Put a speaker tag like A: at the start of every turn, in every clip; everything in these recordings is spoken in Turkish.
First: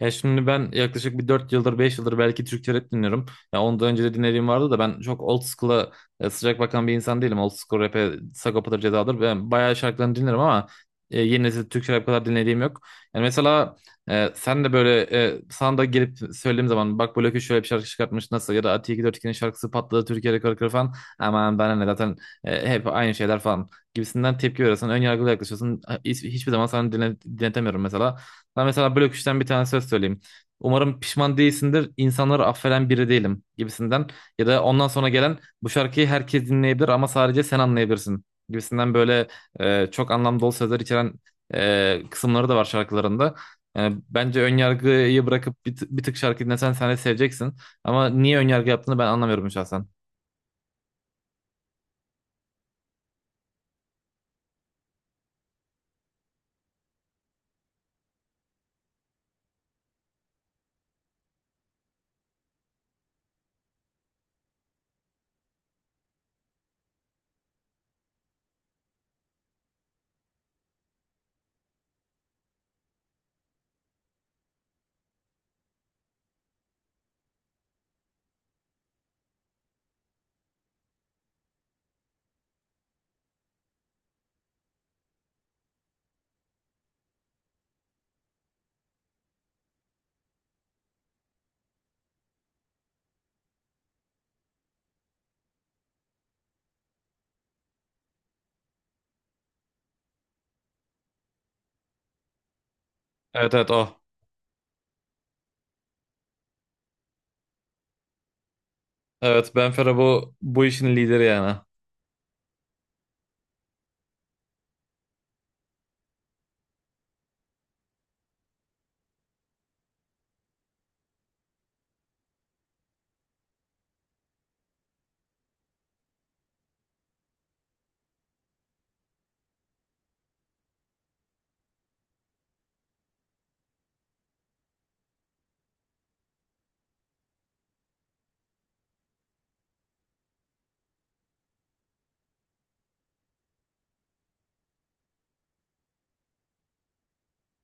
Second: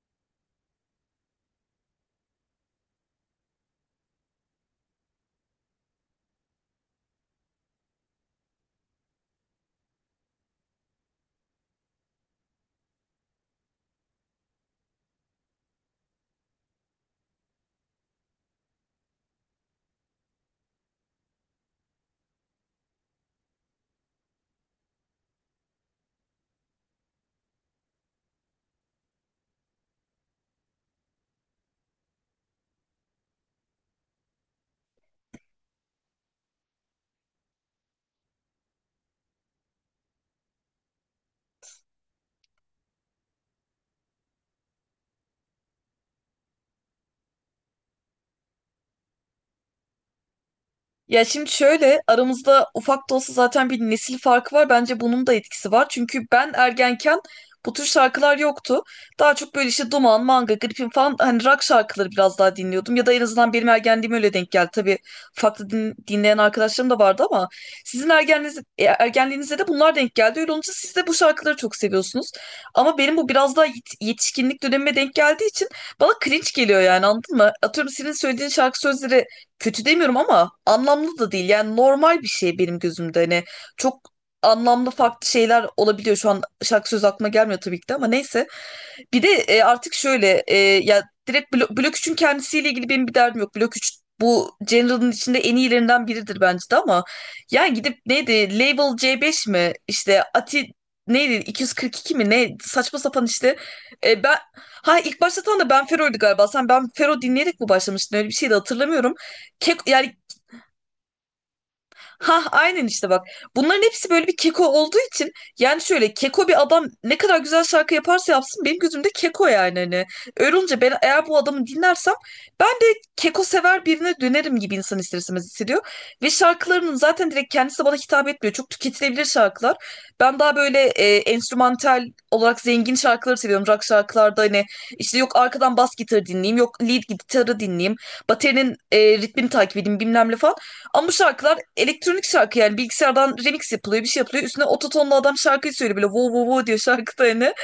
A: Ya şimdi ben yaklaşık bir 4 yıldır 5 yıldır belki Türkçe rap dinliyorum. Ya ondan önce de dinlediğim vardı da ben çok old school'a sıcak bakan bir insan değilim. Old school rap'e Sagopa'dır, Ceza'dır. Ben bayağı şarkılarını dinlerim ama yeni nesil Türkçe rap kadar dinlediğim yok. Yani mesela sen de böyle sana da gelip söylediğim zaman bak Blokü şöyle bir şarkı çıkartmış nasıl ya da Ati 242'nin şarkısı patladı Türkiye rekoru kırdı falan. Aman bana ne zaten hep aynı şeyler falan gibisinden tepki veriyorsun. Ön yargılı yaklaşıyorsun. Hiçbir zaman sana dinletemiyorum mesela. Ben mesela blok üçten bir tane söz söyleyeyim. Umarım pişman değilsindir, insanları affeden biri değilim gibisinden. Ya da ondan sonra gelen bu şarkıyı herkes dinleyebilir ama sadece sen anlayabilirsin gibisinden böyle çok anlam dolu sözler içeren kısımları da var şarkılarında. Yani bence ön yargıyı bırakıp bir tık şarkı dinlesen sen de seveceksin. Ama niye ön yargı yaptığını ben anlamıyorum şahsen.
B: Ya şimdi şöyle aramızda ufak da olsa zaten bir nesil farkı var. Bence bunun da etkisi var. Çünkü ben ergenken bu tür şarkılar yoktu. Daha çok böyle işte Duman, Manga, Gripin falan hani rock şarkıları biraz daha dinliyordum. Ya da en azından benim ergenliğim öyle denk geldi. Tabii farklı dinleyen arkadaşlarım da vardı ama sizin ergenliğiniz, ergenliğinizde de bunlar denk geldi. Öyle olunca siz de bu şarkıları çok seviyorsunuz. Ama benim bu biraz daha yetişkinlik dönemime denk geldiği için bana cringe geliyor, yani anladın mı? Atıyorum senin söylediğin şarkı sözleri kötü demiyorum ama anlamlı da değil. Yani normal bir şey benim gözümde. Hani çok anlamlı farklı şeyler olabiliyor. Şu an şarkı sözü aklıma gelmiyor tabii ki de ama neyse. Bir de artık şöyle ya direkt Blok üçün kendisiyle ilgili benim bir derdim yok. Blok üç bu General'ın içinde en iyilerinden biridir bence de ama yani gidip neydi Label C5 mi, işte Ati neydi 242 mi, ne saçma sapan
A: Evet,
B: işte.
A: evet o.
B: Ben ha, ilk başlatan da Ben Fero'ydu galiba. Sen Ben Fero dinleyerek mi başlamıştın, öyle bir şey de hatırlamıyorum.
A: Evet, Ben
B: Kek,
A: Fero
B: yani
A: bu işin lideri yani.
B: ha, aynen işte bak. Bunların hepsi böyle bir keko olduğu için yani şöyle keko bir adam ne kadar güzel şarkı yaparsa yapsın benim gözümde keko yani hani. Öyle olunca ben eğer bu adamı dinlersem ben de keko sever birine dönerim gibi, insan ister istemez hissediyor. Ve şarkılarının zaten direkt kendisi de bana hitap etmiyor. Çok tüketilebilir şarkılar. Ben daha böyle enstrümantal olarak zengin şarkıları seviyorum. Rock şarkılarda hani işte yok arkadan bas gitarı dinleyeyim, yok lead gitarı dinleyeyim, baterinin ritmini takip edeyim bilmem ne falan. Ama bu şarkılar elektronik şarkı, yani bilgisayardan remix yapılıyor, bir şey yapılıyor. Üstüne ototonla adam şarkıyı söylüyor, böyle wow wow wow diyor şarkıda hani.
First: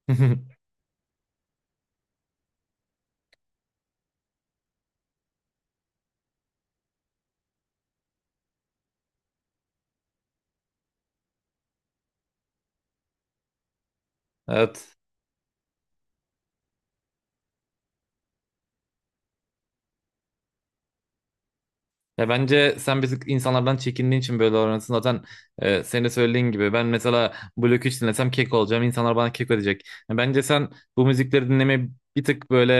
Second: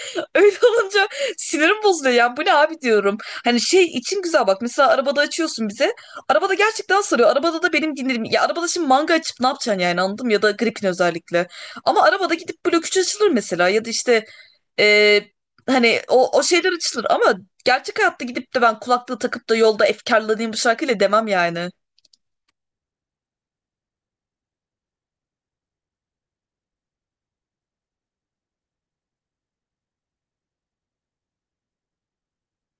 B: Öyle olunca sinirim bozuluyor, yani bu ne abi diyorum. Hani şey için güzel bak, mesela arabada açıyorsun bize. Arabada gerçekten sarıyor. Arabada da benim dinlerim. Ya arabada şimdi Manga açıp ne yapacaksın yani, anladım, ya da Gripin özellikle. Ama arabada gidip Blok 3 açılır mesela, ya da işte
A: Evet.
B: e, hani o, o şeyler açılır ama gerçek hayatta gidip de ben kulaklığı takıp da yolda efkarlanayım bu şarkıyla demem yani.
A: Ya bence sen biz insanlardan çekindiğin için böyle davranıyorsun. Zaten senin de söylediğin gibi ben mesela Blok 3 dinlesem kek olacağım. İnsanlar bana kek ödeyecek. Ya bence sen bu müzikleri dinlemeyi bir tık böyle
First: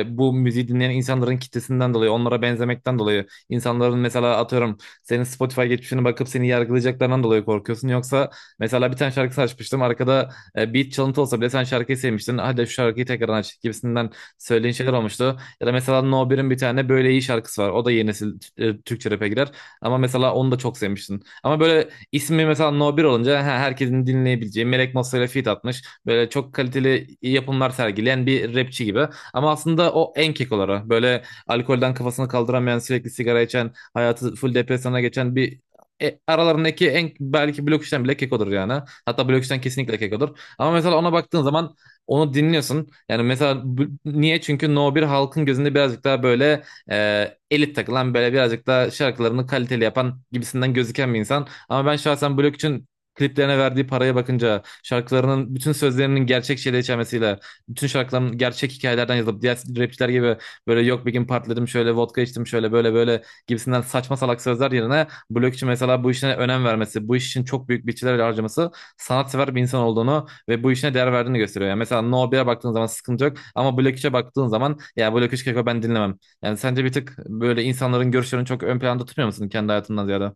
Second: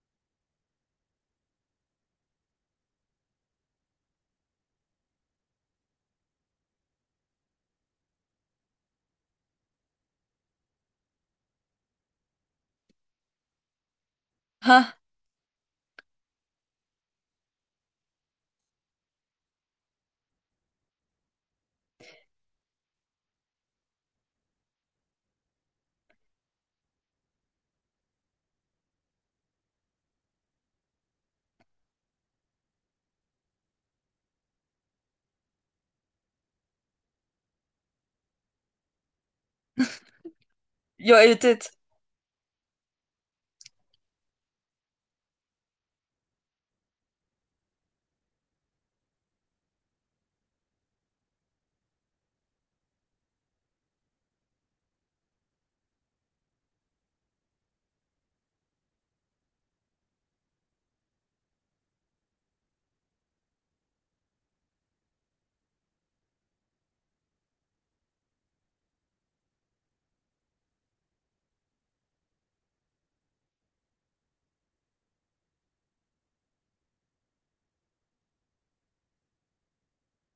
A: bu müziği dinleyen insanların kitlesinden dolayı, onlara benzemekten dolayı, insanların mesela atıyorum senin Spotify geçmişine bakıp seni yargılayacaklarından dolayı korkuyorsun. Yoksa mesela bir tane şarkı açmıştım. Arkada beat çalıntı olsa bile sen şarkıyı sevmiştin. Hadi şu şarkıyı tekrar aç gibisinden söylediğin şeyler
B: Ha,
A: olmuştu. Ya da mesela No Bir'in bir tane böyle iyi şarkısı var. O da yeni nesil Türkçe rap'e girer. Ama mesela onu da çok sevmiştin. Ama böyle ismi mesela No Bir olunca herkesin dinleyebileceği Melek Mossa ile feat atmış. Böyle çok kaliteli yapımlar sergileyen bir rapçi gibi. Ama aslında o en kekoları. Böyle alkolden kafasını kaldıramayan, sürekli sigara içen, hayatı full depresyona geçen bir aralarındaki en belki blok işten bile kekodur yani. Hatta blok işten kesinlikle kekodur. Ama mesela ona
B: yo,
A: baktığın
B: evet, evet.
A: zaman onu dinliyorsun. Yani mesela niye? Çünkü No bir halkın gözünde birazcık daha böyle elit takılan böyle birazcık daha şarkılarını kaliteli yapan gibisinden gözüken bir insan. Ama ben şahsen Blok için kliplerine verdiği paraya bakınca şarkılarının bütün sözlerinin gerçek şeyleri içermesiyle bütün şarkıların gerçek hikayelerden yazılıp diğer rapçiler gibi böyle yok bir gün partiledim şöyle vodka içtim şöyle böyle böyle gibisinden saçma salak sözler yerine Blok için mesela bu işine önem vermesi bu iş için çok büyük bütçeler harcaması sanatsever bir insan olduğunu ve bu işine değer verdiğini gösteriyor. Yani mesela No 1'e baktığın zaman sıkıntı yok. Ama Black 3'e baktığın zaman ya Black 3 Keko ben dinlemem. Yani sence bir tık böyle insanların görüşlerini çok ön planda tutmuyor musun kendi hayatından ziyade?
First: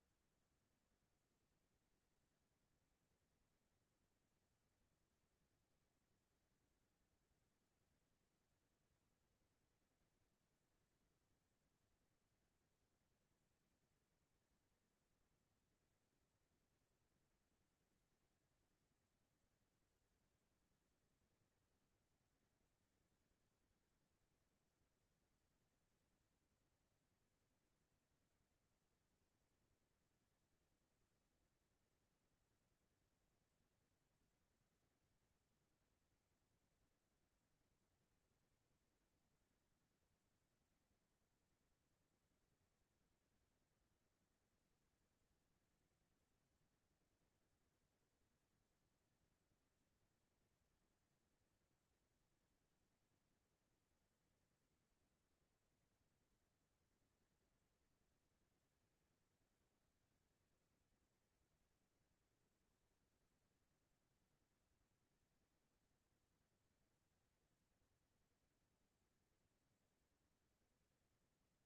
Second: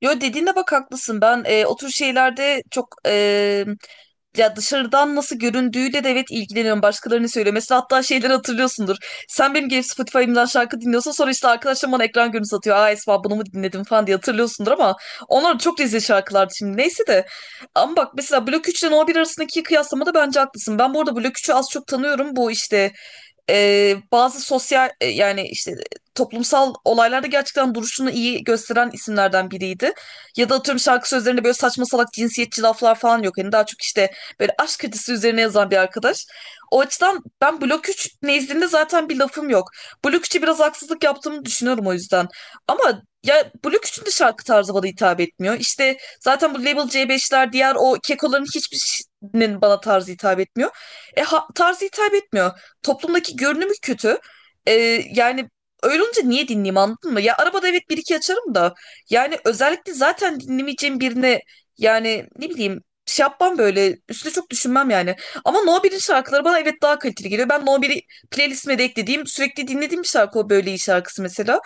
B: Yo, dediğine bak, haklısın. Ben o tür şeylerde çok ya dışarıdan nasıl göründüğüyle de evet ilgileniyorum. Başkalarının söylemesi, hatta şeyleri hatırlıyorsundur. Sen benim gelip Spotify'ımdan şarkı dinliyorsun, sonra işte arkadaşlarım bana ekran görüntüsü atıyor. Aa, Esma bunu mu dinledim falan diye hatırlıyorsundur ama onlar çok rezil şarkılardı şimdi. Neyse de ama bak, mesela Blok 3 ile No 1 arasındaki kıyaslamada bence haklısın. Ben bu arada Blok üçü az çok tanıyorum. Bu işte bazı sosyal, yani işte toplumsal olaylarda gerçekten duruşunu iyi gösteren isimlerden biriydi. Ya da atıyorum şarkı sözlerinde böyle saçma salak cinsiyetçi laflar falan yok. Yani daha çok işte böyle aşk kredisi üzerine yazan bir arkadaş. O açıdan ben Blok 3 nezdinde zaten bir lafım yok. Blok 3'e biraz haksızlık yaptığımı düşünüyorum o yüzden. Ama ya Blok 3'ün de şarkı tarzı bana hitap etmiyor. İşte zaten bu Label C5'ler, diğer o kekoların hiçbirinin bana tarzı hitap etmiyor. Tarzı hitap etmiyor. Toplumdaki görünümü kötü. Ee, Yani öyle olunca niye dinleyeyim, anladın mı? Ya arabada evet bir iki açarım da yani özellikle zaten dinlemeyeceğim birine yani ne bileyim şey yapmam, böyle üstüne çok düşünmem yani. Ama No 1'in şarkıları bana evet daha kaliteli geliyor. Ben No 1'i playlistime de eklediğim, sürekli dinlediğim bir şarkı o, böyle iyi şarkısı mesela.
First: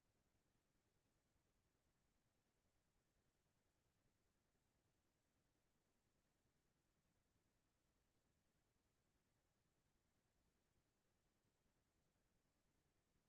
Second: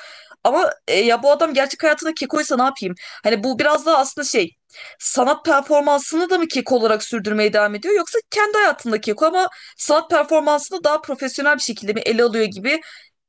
B: Ama ya bu adam gerçek hayatında kekoysa ne yapayım? Hani bu biraz daha aslında şey, sanat performansını da mı keko olarak sürdürmeye devam ediyor, yoksa kendi hayatında keko ama sanat performansını daha profesyonel bir şekilde mi ele alıyor gibi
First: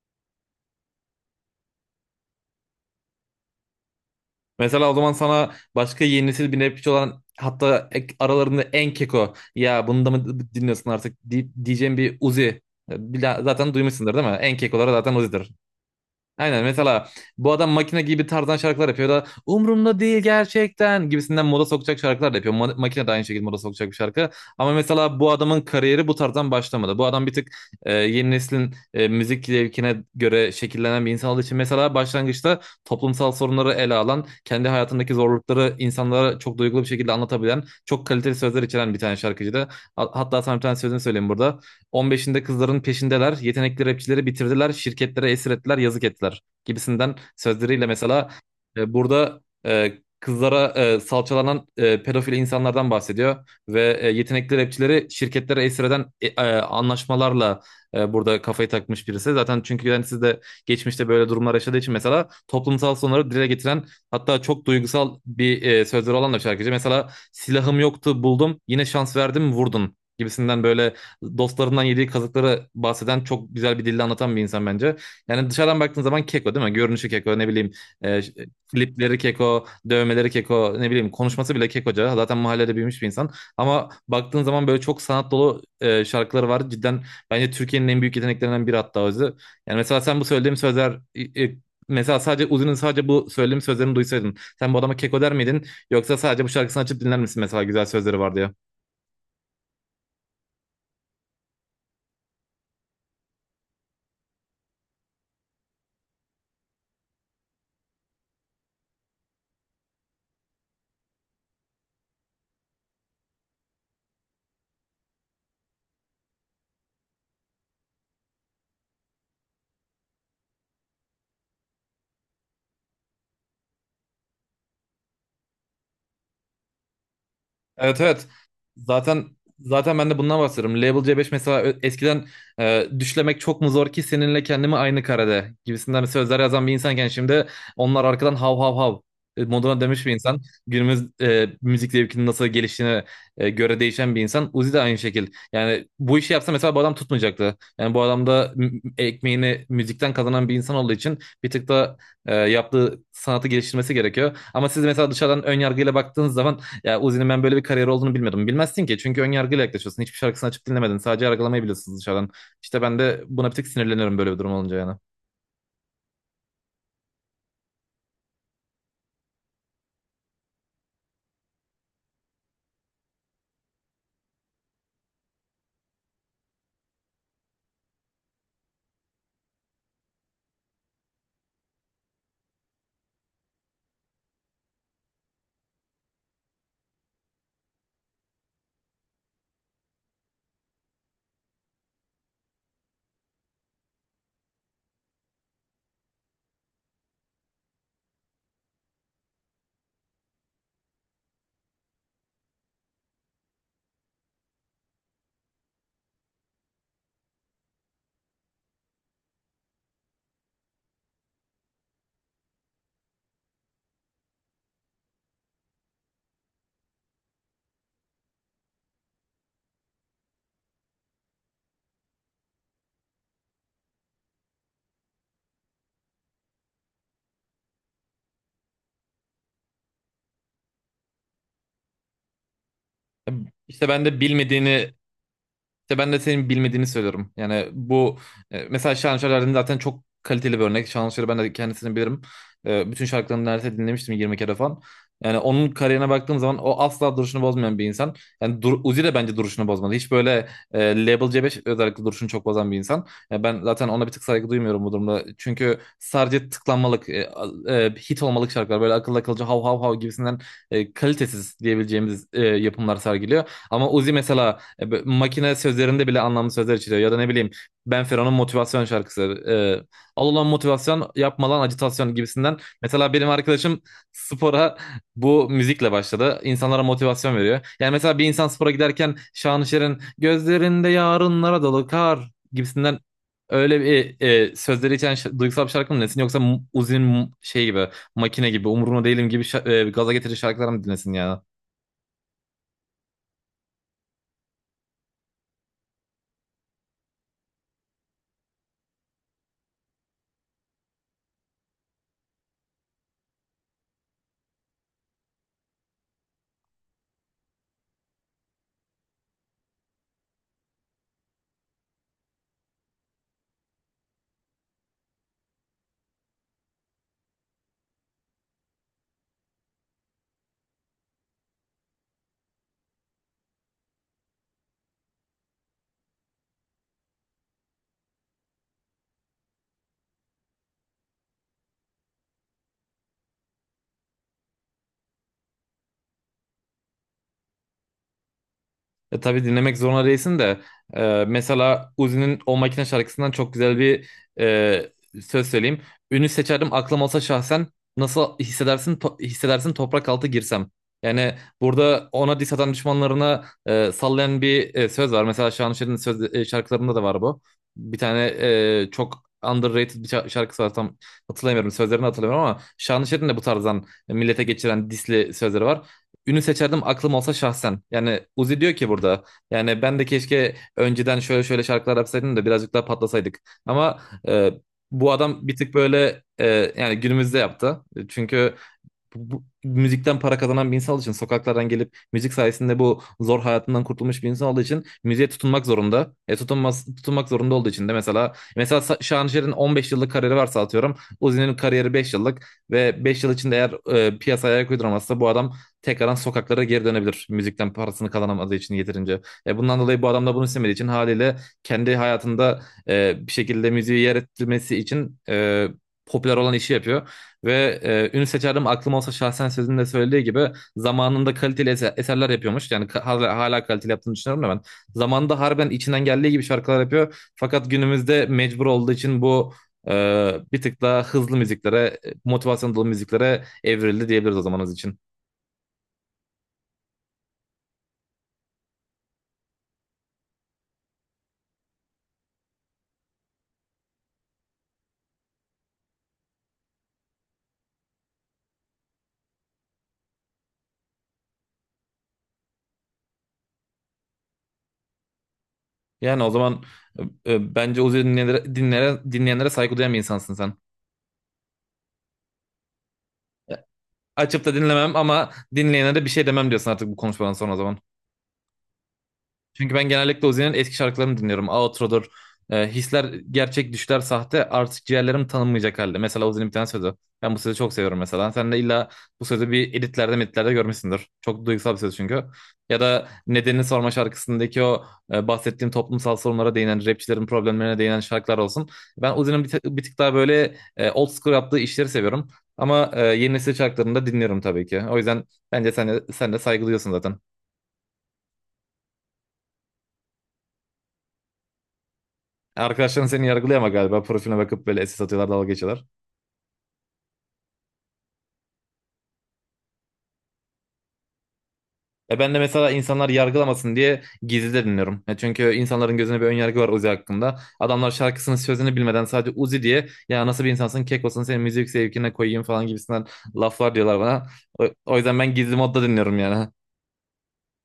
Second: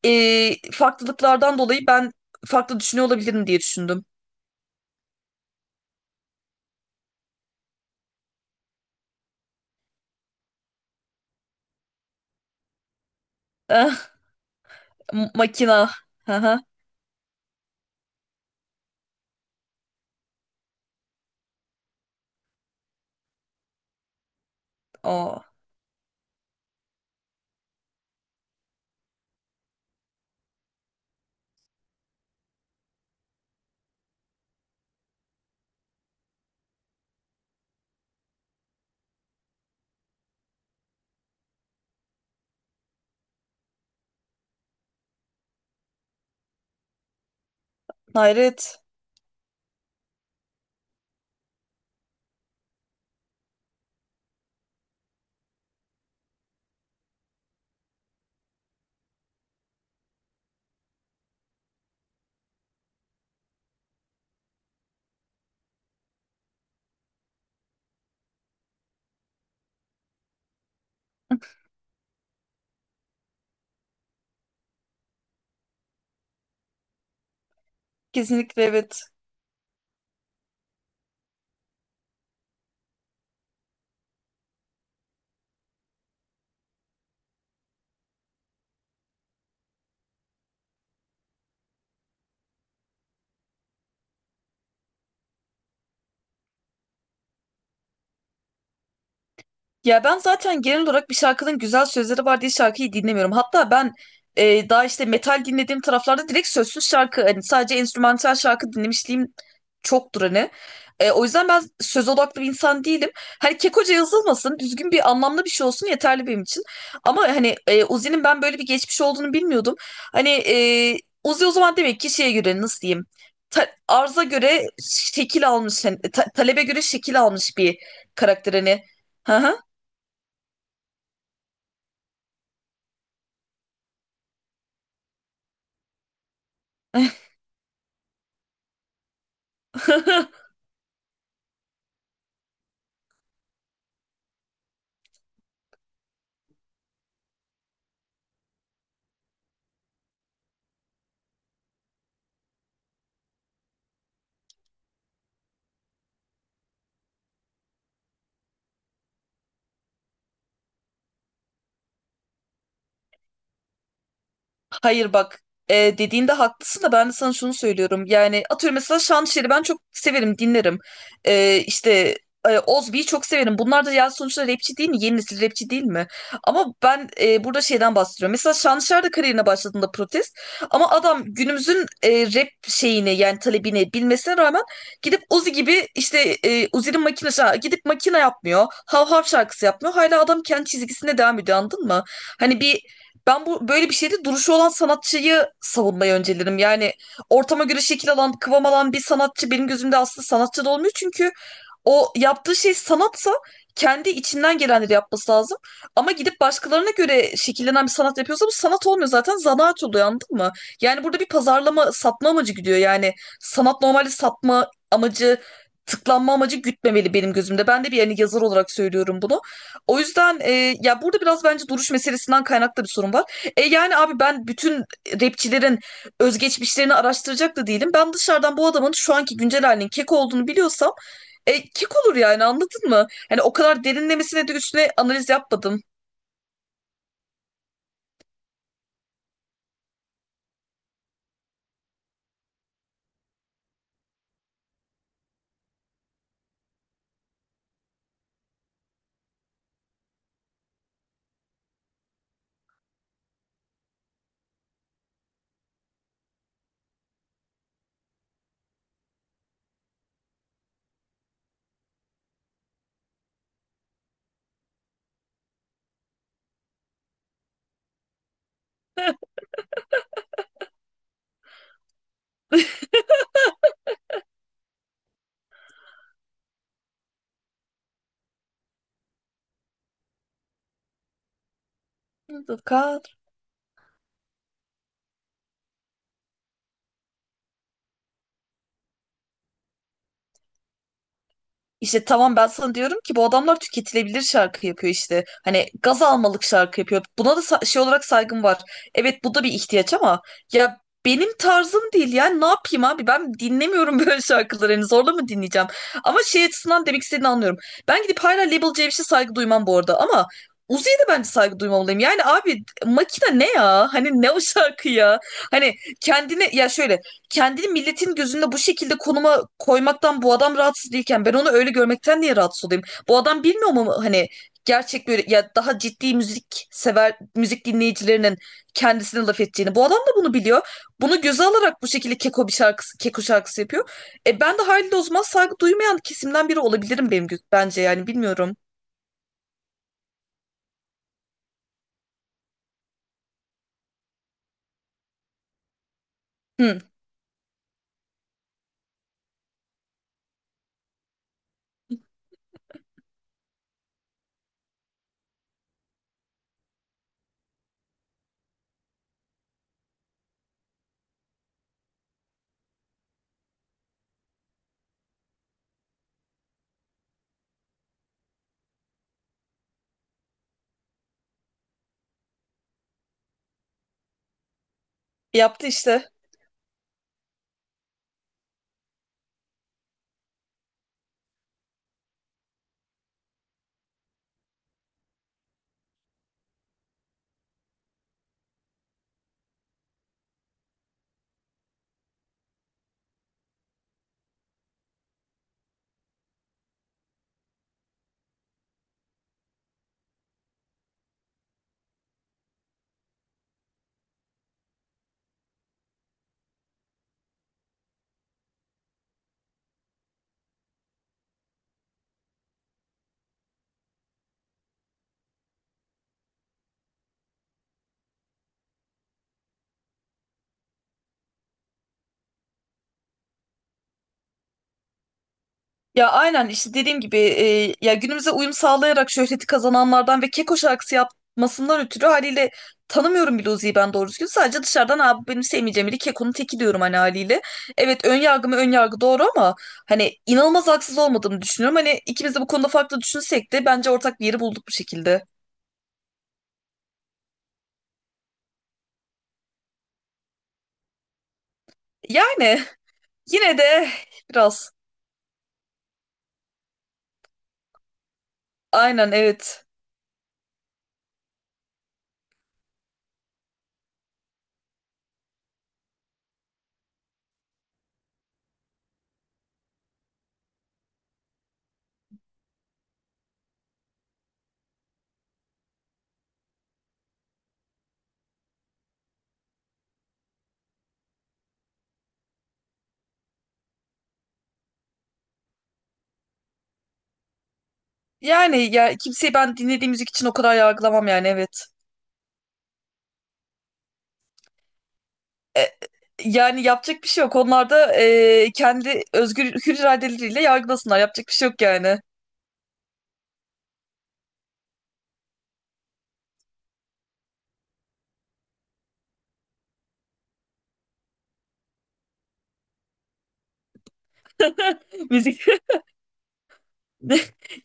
B: farklılıklardan dolayı ben farklı düşünüyor olabilirim diye düşündüm.
A: Mesela o zaman sana başka yeni nesil bir rapçi olan hatta aralarında en keko ya bunu da mı dinliyorsun artık diyeceğim bir Uzi. Zaten
B: Eh,
A: duymuşsundur değil mi? En kekoları zaten Uzi'dir.
B: makina. Hı hı.
A: Aynen mesela bu adam makine gibi tarzdan şarkılar yapıyor da umurumda değil gerçekten gibisinden moda sokacak şarkılar da yapıyor. Makine de aynı şekilde moda sokacak bir şarkı. Ama mesela bu
B: O.
A: adamın kariyeri bu tarzdan başlamadı. Bu adam bir tık yeni neslin müzik zevkine göre şekillenen bir insan olduğu için mesela başlangıçta toplumsal sorunları ele alan, kendi hayatındaki zorlukları insanlara çok duygulu bir şekilde anlatabilen, çok kaliteli sözler içeren bir tane şarkıcıydı. Hatta sana bir tane sözünü söyleyeyim burada. 15'inde kızların peşindeler, yetenekli rapçileri bitirdiler, şirketlere esir ettiler, yazık ettiler gibisinden sözleriyle mesela
B: Hayret.
A: burada e, kızlara salçalanan pedofil insanlardan bahsediyor ve yetenekli rapçileri şirketlere esir eden anlaşmalarla burada kafayı takmış birisi. Zaten çünkü yani siz de geçmişte böyle durumlar yaşadığı için mesela toplumsal sorunları dile getiren hatta çok duygusal bir sözleri olan da şarkıcı. Mesela silahım yoktu buldum yine şans verdim vurdun gibisinden böyle dostlarından yediği kazıkları bahseden çok güzel bir dille anlatan bir insan bence. Yani dışarıdan baktığın zaman keko değil mi? Görünüşü keko ne bileyim e,
B: Kesinlikle evet.
A: klipleri keko, dövmeleri keko ne bileyim konuşması bile kekoca. Zaten mahallede büyümüş bir insan. Ama baktığın zaman böyle çok sanat dolu şarkıları var. Cidden bence Türkiye'nin en büyük yeteneklerinden biri hatta özü. Yani mesela sen bu söylediğim sözler. Mesela sadece Uzi'nin sadece bu söylediğim sözlerini duysaydın. Sen bu adama keko der miydin? Yoksa sadece bu şarkısını açıp dinler misin mesela güzel sözleri vardı ya.
B: Ya ben zaten genel olarak bir şarkının güzel sözleri var diye şarkıyı dinlemiyorum. Hatta ben daha işte metal dinlediğim taraflarda direkt sözsüz şarkı, hani sadece enstrümantal şarkı dinlemişliğim çoktur hani. O yüzden ben söz odaklı bir insan değilim. Hani kekoca yazılmasın, düzgün bir anlamlı bir şey olsun, yeterli benim için. Ama hani Uzi'nin ben böyle bir geçmiş olduğunu bilmiyordum. Hani Uzi o zaman demek ki şeye göre nasıl diyeyim? Arza göre şekil almış, hani, talebe göre şekil almış bir
A: Evet, evet.
B: karakter hani.
A: Zaten
B: Hı hı.
A: zaten ben de bundan bahsediyorum. Label C5 mesela eskiden düşlemek çok mu zor ki seninle kendimi aynı karede gibisinden sözler yazan bir insanken şimdi onlar arkadan hav hav hav moduna dönmüş bir insan. Günümüz müzik zevkinin nasıl geliştiğine göre değişen bir insan. Uzi de aynı şekil. Yani bu işi yapsa mesela bu adam tutmayacaktı. Yani bu adam da ekmeğini müzikten kazanan bir insan olduğu için bir tık da yaptığı sanatı geliştirmesi gerekiyor. Ama siz mesela dışarıdan ön yargıyla baktığınız zaman ya Uzi'nin ben böyle bir kariyer olduğunu bilmiyordum. Bilmezsin ki çünkü ön yargıyla yaklaşıyorsun. Hiçbir şarkısını açıp dinlemedin. Sadece yargılamayı biliyorsun dışarıdan. İşte ben de buna bir tık sinirleniyorum böyle bir durum olunca yani.
B: Hayır bak, dediğinde haklısın da ben de sana şunu söylüyorum. Yani atıyorum mesela Şanışer'i ben çok severim, dinlerim. İşte Ozbi'yi çok severim. Bunlar da ya sonuçta rapçi değil mi? Yeni nesil rapçi değil mi? Ama ben burada şeyden bahsediyorum. Mesela Şanışer de kariyerine başladığında protest. Ama adam günümüzün rap şeyini yani talebini bilmesine rağmen gidip Uzi gibi işte Uzi'nin makinesi ha, gidip makine yapmıyor. Hav hav şarkısı yapmıyor. Hala adam kendi çizgisinde devam ediyor, anladın mı? Hani bir, ben bu böyle bir şeyde duruşu olan sanatçıyı savunmayı öncelerim. Yani ortama göre şekil alan, kıvam alan bir sanatçı benim gözümde aslında sanatçı da olmuyor. Çünkü o yaptığı şey sanatsa kendi içinden gelenleri yapması lazım. Ama gidip başkalarına göre şekillenen bir sanat yapıyorsa bu sanat olmuyor, zaten zanaat oluyor, anladın mı? Yani burada bir pazarlama, satma amacı gidiyor. Yani sanat normalde satma amacı, tıklanma amacı gütmemeli benim gözümde. Ben de bir yani yazar olarak söylüyorum bunu. O yüzden ya burada biraz bence duruş meselesinden kaynaklı bir sorun var. E yani abi ben bütün rapçilerin özgeçmişlerini araştıracak da değilim. Ben dışarıdan bu adamın şu anki güncel halinin kek olduğunu biliyorsam kek olur yani, anladın mı? Hani o kadar
A: İşte ben de
B: derinlemesine de üstüne
A: bilmediğini
B: analiz yapmadım.
A: İşte ben de senin bilmediğini söylüyorum. Yani bu mesela Şahan Şalar'ın zaten çok kaliteli bir örnek. Şahan Şalar'ı ben de kendisini bilirim. Bütün şarkılarını neredeyse dinlemiştim 20 kere falan. Yani onun kariyerine baktığım zaman o asla duruşunu bozmayan bir insan. Yani dur, Uzi de bence duruşunu bozmadı. Hiç böyle Label C5 özellikle duruşunu çok bozan bir insan. Yani ben zaten ona bir tık saygı duymuyorum bu durumda. Çünkü sadece tıklanmalık, hit olmalık şarkılar böyle akıllı akılcı hav hav hav gibisinden kalitesiz diyebileceğimiz yapımlar sergiliyor. Ama Uzi mesela makine sözlerinde bile anlamlı sözler içeriyor. Ya da ne bileyim Ben Fero'nun motivasyon şarkısı. E, Al ulan motivasyon yapma lan acitasyon gibisinden. Mesela benim arkadaşım spora bu müzikle başladı. İnsanlara motivasyon veriyor. Yani mesela bir insan spora giderken Şanışer'in gözlerinde yarınlara dolu kar gibisinden öyle bir sözleri içeren duygusal bir şarkı mı dinlesin yoksa Uzi'nin şey gibi makine gibi umurumda değilim gibi gaza getirici şarkılar mı dinlesin yani?
B: İşte tamam, ben sana diyorum ki bu adamlar tüketilebilir şarkı yapıyor işte. Hani gaz almalık şarkı yapıyor. Buna da şey olarak saygım var. Evet bu da bir ihtiyaç ama ya benim tarzım değil yani ne yapayım abi, ben dinlemiyorum böyle şarkıları, hani zorla mı dinleyeceğim? Ama şey açısından demek istediğini anlıyorum. Ben gidip hala Label C'ye saygı duymam bu arada ama Uzi'ye de bence saygı duymamalıyım. Yani abi makine ne ya? Hani ne o şarkı ya? Hani kendine ya şöyle kendini milletin gözünde bu şekilde konuma koymaktan bu adam rahatsız değilken ben onu öyle görmekten niye rahatsız olayım? Bu adam bilmiyor mu hani gerçek böyle ya daha ciddi müzik sever müzik dinleyicilerinin kendisine laf ettiğini. Bu adam da bunu biliyor. Bunu göze alarak bu şekilde keko bir şarkısı, keko şarkısı yapıyor. E ben de haliyle o zaman saygı duymayan kesimden biri olabilirim benim bence yani, bilmiyorum.
A: Tabii dinlemek zorunda değilsin de mesela Uzi'nin O Makine şarkısından çok güzel bir e, söz söyleyeyim. Ünü seçerdim
B: Hı,
A: aklım olsa şahsen nasıl hissedersin hissedersin toprak altı girsem. Yani burada ona diss atan düşmanlarına sallayan bir söz var. Mesela Şanışer'in söz şarkılarında da var bu. Bir tane çok underrated bir şarkısı var tam hatırlamıyorum sözlerini hatırlamıyorum ama Şanışer'in de bu tarzdan millete geçiren disli sözleri var. Ünü seçerdim aklım olsa şahsen. Yani Uzi diyor ki burada. Yani ben de keşke önceden şöyle şöyle şarkılar yapsaydım da birazcık daha patlasaydık. Ama e, bu adam bir
B: yaptı
A: tık
B: işte.
A: böyle yani günümüzde yaptı. Çünkü bu müzikten para kazanan bir insan olduğu için sokaklardan gelip müzik sayesinde bu zor hayatından kurtulmuş bir insan olduğu için müziğe tutunmak zorunda. Tutunmak zorunda olduğu için de mesela Şanışer'in 15 yıllık kariyeri varsa atıyorum Uzi'nin kariyeri 5 yıllık ve 5 yıl içinde eğer piyasaya ayak uyduramazsa bu adam tekrardan sokaklara geri dönebilir. Müzikten parasını kazanamadığı için yeterince. Bundan dolayı bu adam da bunu istemediği için haliyle kendi hayatında bir şekilde müziği yer ettirmesi için popüler olan işi yapıyor. Ve ünlü seçerdim aklım olsa şahsen sözünde söylediği gibi zamanında kaliteli eserler yapıyormuş. Yani ka- hala, hala kaliteli yaptığını düşünüyorum da ben. Zamanında harbiden içinden geldiği gibi şarkılar yapıyor. Fakat günümüzde mecbur olduğu için bu e, bir tık daha hızlı müziklere, motivasyon dolu müziklere evrildi diyebiliriz o zamanız için.
B: Ya aynen işte dediğim gibi ya günümüze uyum sağlayarak şöhreti kazananlardan ve Keko şarkısı yapmasından ötürü haliyle tanımıyorum bile Uzi'yi ben doğru düzgün. Sadece dışarıdan abi benim sevmeyeceğim biri, Keko'nun teki diyorum hani haliyle. Evet, ön yargı mı ön yargı, doğru ama hani inanılmaz haksız olmadığını düşünüyorum. Hani ikimiz de bu konuda farklı düşünsek de bence ortak bir yeri bulduk bu şekilde.
A: Yani o zaman bence Uzi dinleyenlere saygı duyan bir insansın sen.
B: Yani yine de
A: Açıp da
B: biraz,
A: dinlemem ama dinleyenlere bir şey demem diyorsun artık bu konuşmadan sonra o zaman.
B: aynen, evet.
A: Çünkü ben genellikle Ozi'nin eski şarkılarını dinliyorum. Outro'dur. Hisler gerçek, düşler sahte. Artık ciğerlerim tanınmayacak halde. Mesela Ozi'nin bir tane sözü. Ben bu sözü çok seviyorum mesela. Sen de illa bu sözü bir editlerde meditlerde görmüşsündür. Çok duygusal bir söz çünkü. Ya da Nedenini Sorma şarkısındaki o bahsettiğim toplumsal sorunlara değinen, rapçilerin problemlerine değinen şarkılar olsun. Ben Ozi'nin bir tık daha böyle old school yaptığı işleri seviyorum. Ama yeni nesil şarkılarını da dinliyorum tabii ki. O yüzden bence sen de saygılıyorsun zaten.
B: Yani ya kimseyi ben dinlediğim müzik için o kadar yargılamam yani, evet.
A: Arkadaşların seni yargılıyor galiba profiline bakıp böyle SS atıyorlar dalga
B: E,
A: geçiyorlar.
B: Yani yapacak bir şey yok. Onlar da kendi özgür hür iradeleriyle yargılasınlar. Yapacak bir şey yok yani.
A: Ben de mesela insanlar yargılamasın diye gizli de dinliyorum. Çünkü insanların gözünde bir ön yargı var Uzi hakkında. Adamlar şarkısının sözünü bilmeden sadece Uzi diye ya nasıl bir insansın kek olsun senin müzik zevkine koyayım falan gibisinden laflar diyorlar bana. O yüzden ben
B: Müzik.
A: gizli modda dinliyorum yani.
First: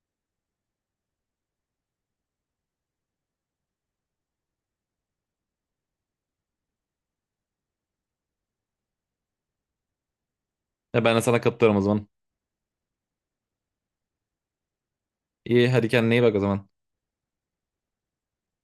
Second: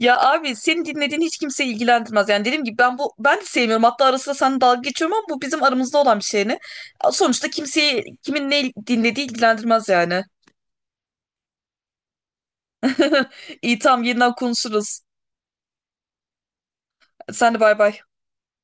B: Ya abi senin dinlediğin hiç kimseyi ilgilendirmez. Yani dediğim gibi ben bu, ben de sevmiyorum. Hatta ara sıra seninle dalga geçiyorum ama bu bizim aramızda olan bir şey, ne? Sonuçta kimseyi kimin ne dinlediği ilgilendirmez yani.
A: Ben de sana katılıyorum o zaman.
B: İyi tamam, yeniden konuşuruz.
A: İyi hadi kendine iyi bak o zaman.
B: Sen de bay bay.